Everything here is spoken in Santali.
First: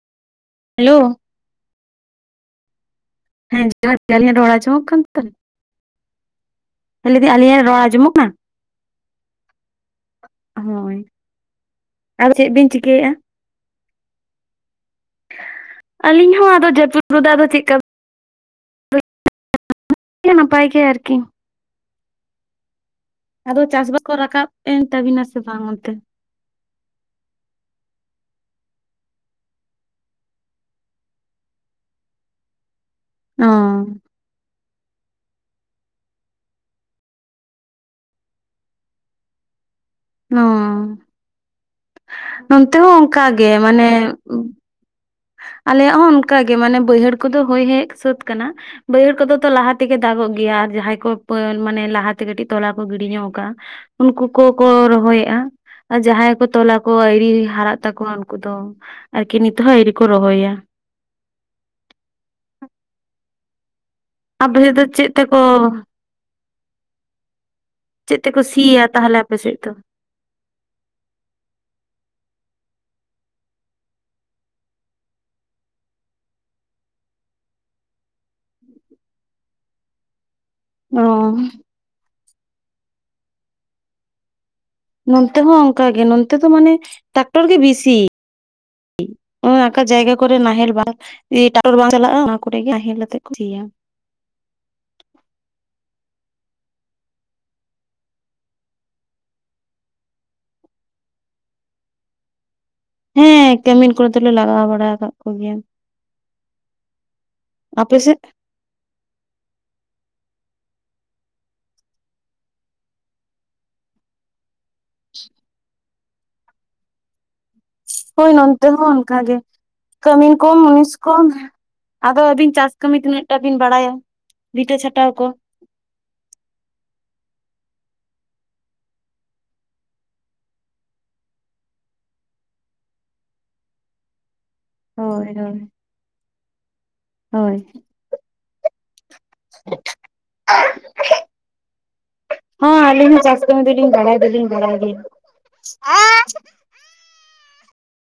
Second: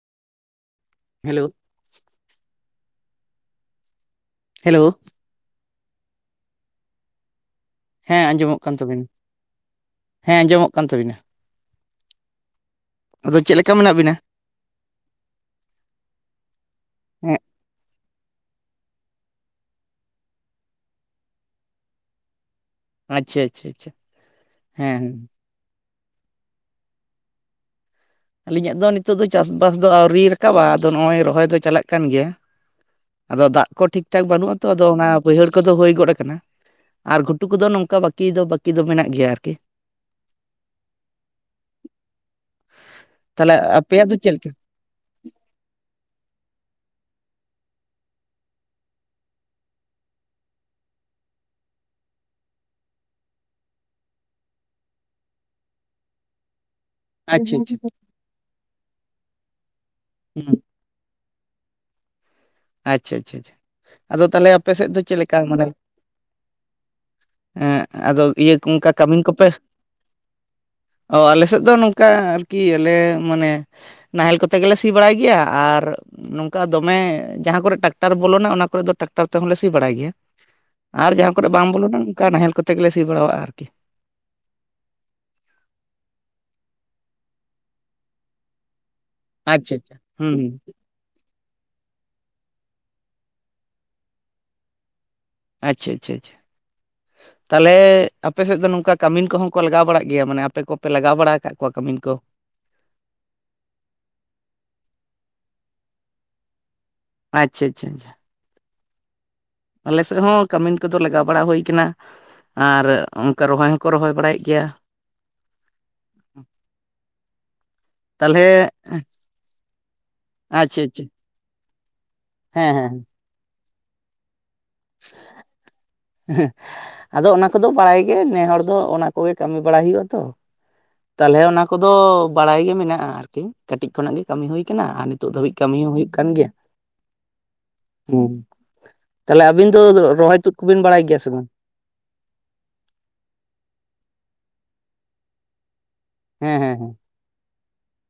ᱦᱮᱞᱳ ᱾ ᱦᱮᱞᱳ ᱾ ᱦᱮᱸ ᱡᱟᱦᱟᱨ ᱜᱮ ᱟᱞᱤᱧᱟᱜ ᱨᱚᱲ ᱦᱮᱞᱳ ᱟᱡᱚᱢᱚᱜ ᱠᱟᱱ ᱛᱟᱞᱤᱧᱟ? ᱦᱮᱸ ᱞᱟᱹᱭᱫᱟᱧ ᱟᱞᱤᱧᱟᱜ ᱨᱚᱲ ᱟ ᱦᱮᱸ ᱟᱸᱡᱚᱢᱚᱜ ᱠᱟᱱ ᱛᱟᱵᱤᱱᱟ ᱾ [inaudible] ᱦᱮᱸ ᱟᱸᱡᱚᱢᱚᱜ ᱠᱟᱱ ᱛᱟᱹᱵᱤᱱᱟ ᱾ ᱟᱨ ᱪᱮᱫ ᱵᱤᱱ ᱪᱤᱠᱟᱹᱭᱮᱜ-ᱟ? ᱟᱫᱚ ᱪᱮᱫ ᱞᱮᱠᱟ ᱢᱮᱱᱟᱜ ᱵᱤᱱᱟ? ᱟᱞᱤᱧ ᱦᱚᱸ ᱟᱫᱚ [unintelligible] ᱦᱮᱸ ᱪᱮᱫᱠᱟ ᱦᱮᱸ ᱱᱟᱯᱟᱭ ᱜᱮ ᱟᱨᱠᱤ ᱾ ᱟᱪᱪᱷᱟ ᱟᱫᱚ ᱟᱪᱪᱷᱟ ᱪᱟᱥ ᱟᱪᱪᱷᱟ ᱵᱟᱥ ᱠᱚ ᱨᱟᱠᱟᱵ ᱮᱱ ᱦᱮᱸ ᱛᱟᱵᱤᱱᱟ ᱦᱮᱸ ᱥᱮ ᱵᱟᱝ ᱚᱱᱛᱮ? ᱟᱹᱞᱤᱧᱟᱜ ᱫᱚ ᱱᱤᱛᱚᱜ ᱫᱚ ᱪᱟᱥᱵᱟᱥ ᱫᱚ ᱟᱹᱣᱨᱤ ᱨᱟᱠᱟᱵᱟ ᱟᱫᱚ ᱱᱚᱜ-ᱚᱭ ᱨᱚᱦᱚᱭ ᱫᱚ ᱪᱟᱞᱟᱜ ᱠᱟᱱ ᱜᱮᱭᱟ ᱾ ᱟᱫᱚ ᱚ ᱫᱟᱜ ᱠᱚ ᱴᱷᱤᱠ ᱴᱷᱟᱠ ᱵᱟᱹᱱᱩᱜ ᱟᱛᱚ ᱟᱫᱚ ᱚᱱᱟ ᱵᱟᱹᱭᱦᱟᱹᱲ ᱠᱚᱫᱚ ᱦᱩᱭ ᱜᱚᱫ ᱠᱟᱱᱟ ᱾ [inaudible] ᱟᱨ ᱜᱷᱩᱴᱩ ᱠᱚᱫᱚ ᱱᱚᱝᱠᱟᱱ ᱵᱟᱹᱠᱤ ᱫᱚ ᱵᱟᱹᱠᱤ ᱫᱚ ᱢᱮᱱᱟᱜ ᱜᱮᱭᱟ ᱟᱨᱠᱤ ᱾ ᱦᱚᱸ ᱾ [inaudible] ᱱᱚᱱᱛᱮ ᱦᱚᱸ ᱚᱝᱠᱟ ᱜᱮ ᱛᱟᱦᱚᱞᱮ ᱢᱟᱱᱮ ᱟᱯᱮᱭᱟᱜ ᱫᱚ ᱪᱮᱫ ᱞᱮᱠᱟ ᱟᱞᱮᱭᱟᱜ ᱦᱚᱸ ᱚᱱᱠᱟᱜᱮ ᱢᱟᱱᱮ ᱵᱟᱹᱭᱦᱟᱹᱲ ᱠᱚᱫᱚ ᱦᱳᱭ ᱦᱮᱡ ᱥᱟᱹᱛ ᱠᱟᱱᱟ᱾ ᱵᱟᱹᱭᱦᱟᱹᱲ ᱠᱚᱫᱚ ᱛᱚ ᱞᱟᱦᱟ ᱛᱮᱜᱮ ᱫᱟᱜᱚᱜ ᱜᱮᱭᱟ ᱟᱨ ᱡᱟᱦᱟᱸᱭ ᱠᱚ ᱯᱟᱹ ᱢᱟᱱᱮ ᱞᱟᱦᱟᱛᱮ ᱠᱟᱹᱴᱤᱡ ᱛᱚᱞᱟ ᱠᱚ ᱜᱤᱰᱤ ᱧᱚᱜ ᱠᱟᱜ-ᱟ᱾ ᱩᱱᱠᱩ ᱠᱚᱠᱚ ᱨᱚᱦᱚᱭᱮᱜᱼᱟ ᱟ ᱡᱟᱦᱟᱸᱭ ᱠᱚ ᱛᱚᱞᱟ ᱠᱚ ᱟᱭᱨᱤ ᱟᱪᱪᱷᱟ ᱟᱪᱪᱷᱟ ᱦᱟᱨᱟᱜ ᱛᱟᱠᱚᱣᱟ ᱩᱱᱠᱩ ᱫᱚ ᱟᱨᱠᱤ ᱱᱤᱛᱚᱜ ᱦᱚᱸ ᱟᱤᱨ ᱠᱚ ᱦᱩᱸ ᱨᱚᱦᱚᱭᱟ ᱾ ᱟᱪᱪᱷᱟ ᱟᱪᱪᱷᱟ ᱟᱪᱷᱟ ᱟᱫᱚ ᱛᱟᱦᱞᱮ ᱟᱯᱮ ᱥᱮᱫ ᱫᱚ ᱪᱮᱫ ᱞᱮᱠᱟ ᱢᱟᱱᱮ ᱮᱜ ᱪᱮᱫ ᱟᱫᱚ ᱛᱮᱠᱚ ᱤᱭᱟᱹ ᱥᱤᱭᱟ ᱚᱱᱠᱟ ᱛᱟᱦᱚᱞᱮ ᱠᱟᱹᱢᱤᱱ ᱟᱯᱮ ᱠᱚᱯᱮ [unintelligible] ᱚ ᱟᱞᱮ ᱥᱮᱫ ᱫᱚ ᱱᱚᱝᱠᱟ ᱟᱨᱠᱤ ᱟᱞᱮ ᱢᱟᱱᱮ ᱱᱟᱦᱮᱞ ᱠᱚᱛᱮ ᱜᱮᱞᱮ ᱥᱤ ᱵᱟᱲᱟᱭ ᱜᱮᱭᱟ ᱟᱨ ᱱᱚᱝᱠᱟ ᱫᱚᱢᱮ ᱡᱟᱦᱟᱸ ᱠᱚᱨᱮᱜ ᱴᱟᱠᱴᱟᱨ ᱵᱚᱞᱚᱱᱟ ᱚᱱᱟ ᱠᱚᱨᱮᱫ ᱫᱚ ᱴᱟᱠᱴᱟᱨ ᱛᱮᱦᱚᱸᱞᱮ ᱥᱤ ᱵᱟᱲᱟᱭ ᱜᱮᱭᱟ ᱚ ᱟᱨ ᱡᱟᱦᱟᱸ ᱠᱚᱨᱮᱜ ᱵᱟᱝ ᱵᱚᱞᱚᱱᱟ ᱚᱠᱟ ᱱᱟᱦᱮᱞ ᱠᱚᱛᱮᱜ ᱜᱮᱞᱮ ᱥᱤ ᱵᱟᱲᱟᱣᱟᱜ-ᱟ ᱟᱨᱠᱤ ᱾ ᱱᱚᱱᱛᱮ ᱦᱚᱸ ᱚᱱᱠᱟ ᱜᱮ ᱱᱚᱱᱛᱮ ᱫᱚ ᱢᱟᱱᱮ ᱴᱟᱠᱴᱚᱨ ᱜᱮ ᱵᱤᱥᱤ ᱾ [unintelligible] ᱚᱣᱟ ᱟᱪᱪᱷᱟ ᱟᱪᱪᱷᱟ ᱡᱟᱭᱜᱟ ᱦᱩᱸ ᱠᱚᱨᱮ ᱦᱩᱸ ᱱᱟᱦᱮᱞ [inaudible] ᱤ ᱴᱟᱠᱴᱚᱨ ᱵᱟᱝ ᱪᱟᱞᱟᱜᱼᱟ ᱚᱱᱟ ᱠᱚᱨᱮ ᱜᱮ ᱦᱟᱦᱮᱞ ᱟᱛᱮᱫ ᱠᱚ ᱥᱤᱭᱟ ᱾ ᱟᱪᱷᱟ ᱟᱪᱷᱟ ᱟᱪᱷᱟ, [unintelligible] ᱛᱟᱦᱞᱮ ᱟᱯᱮ ᱥᱮᱫ ᱫᱚ ᱱᱚᱝᱠᱟ ᱠᱟᱹᱢᱤᱱ ᱠᱚᱦᱚᱸ ᱠᱚ ᱞᱟᱜᱟᱣ ᱵᱟᱲᱟᱜ ᱜᱮᱭᱟ ᱢᱟᱱᱮ ᱟᱯᱮ ᱠᱚᱯᱮ ᱞᱟᱜᱟᱣ ᱵᱟᱲᱟ ᱟᱠᱟᱫᱟ ᱠᱚᱣᱟ ᱠᱟᱢᱤᱱ ᱠᱚ? ᱦᱮᱸ ᱠᱟᱹᱢᱤᱱ ᱠᱚᱞᱮ ᱫᱚᱞᱮ ᱞᱟᱜᱟᱣ ᱵᱟᱲᱟ ᱟᱠᱟᱫ ᱠᱚᱜᱮᱭᱟ ᱾ ᱟᱪᱷᱟ ᱟᱪᱷᱟ ᱟᱯᱮᱥᱮᱫ ᱟᱪᱷᱟ᱾ ᱟᱞᱮ ᱥᱮᱫ ᱦᱚᱸ ᱠᱟᱹᱢᱤᱱ ᱠᱚᱫᱚ ᱞᱟᱜᱟᱣ ᱵᱟᱲᱟ ᱦᱩᱭ ᱠᱟᱱᱟ ᱾ ᱟᱨ ᱚᱱᱠᱟ ᱨᱚᱦᱚᱭ ᱦᱚᱸᱠᱚ ᱨᱚᱦᱚᱭ ᱵᱟᱲᱟᱭᱮᱜ ᱜᱮᱭᱟ ᱾ [unintelligible] [unintelligible] ᱦᱳᱭ ᱛᱟᱦᱚᱞᱮ ᱱᱚᱱᱛᱮ ᱦᱚᱸ ᱚᱱᱠᱟᱜ ᱜᱮ ᱠᱟᱹᱢᱤᱱ ᱠᱚᱢ ᱟᱪᱪᱷᱟ ᱢᱩᱱᱤᱥ ᱟᱪᱪᱷᱟ ᱠᱚᱢ ᱾ ᱟᱫᱚ ᱟᱹᱵᱤᱱ ᱪᱟᱥ ᱦᱮᱸ ᱦᱮᱸ ᱠᱟᱹᱢᱤ ᱛᱤᱱᱟᱹᱜ ᱴᱟ ᱵᱤᱱ ᱵᱟᱲᱟᱭᱟ ᱵᱤᱛᱟᱹ ᱪᱷᱟᱴᱟᱣ ᱠᱚ? ᱮᱦᱮ ᱟᱫᱚ ᱚᱱᱟ ᱠᱚᱫᱚ ᱵᱟᱲᱟᱭ ᱜᱮ ᱱᱮ ᱦᱚᱲ ᱫᱚ ᱚᱱᱟ ᱠᱚᱜᱮ ᱠᱟᱹᱢᱤ ᱵᱟᱲᱟᱭ ᱦᱩᱭᱩᱜᱼᱟ ᱛᱚ ᱾ ᱛᱟᱦᱞᱮ ᱚᱱᱟ ᱠᱚᱫᱚ ᱵᱟᱲᱟᱭ ᱜᱮ ᱢᱮᱱᱟᱜ-ᱟ ᱟᱨᱠᱤ ᱠᱟᱹᱴᱤᱡ ᱠᱷᱚᱱᱟᱜ ᱜᱮ, ᱠᱟᱹᱢᱤ ᱦᱩᱭ ᱠᱟᱱᱟ ᱟᱨ ᱦᱳᱭ ᱱᱤᱛᱚᱜ ᱫᱷᱟᱹᱵᱤᱡ ᱦᱳᱭ ᱠᱟᱹᱢᱤ ᱦᱚᱸ ᱦᱩᱭᱩᱜ ᱠᱟᱱ ᱜᱮᱭᱟ ᱦᱳᱭ ᱦᱩᱸ ᱾ ᱜᱮᱭᱟ ᱥᱮ ᱵᱟᱝ [unintelligible] ᱦᱚᱸ ᱟᱹᱞᱤᱧ ᱦᱚᱸ ᱪᱟᱥ ᱠᱟ. ᱢᱤ ᱫᱚᱞᱤᱧ ᱵᱟᱲᱟᱭ ᱫᱚᱞᱤᱧ ᱵᱟᱲᱟᱭ ᱜᱮᱭᱟ ᱟᱻ᱾ ᱦᱮᱸ ᱦᱮᱸ ᱦᱮᱸ᱾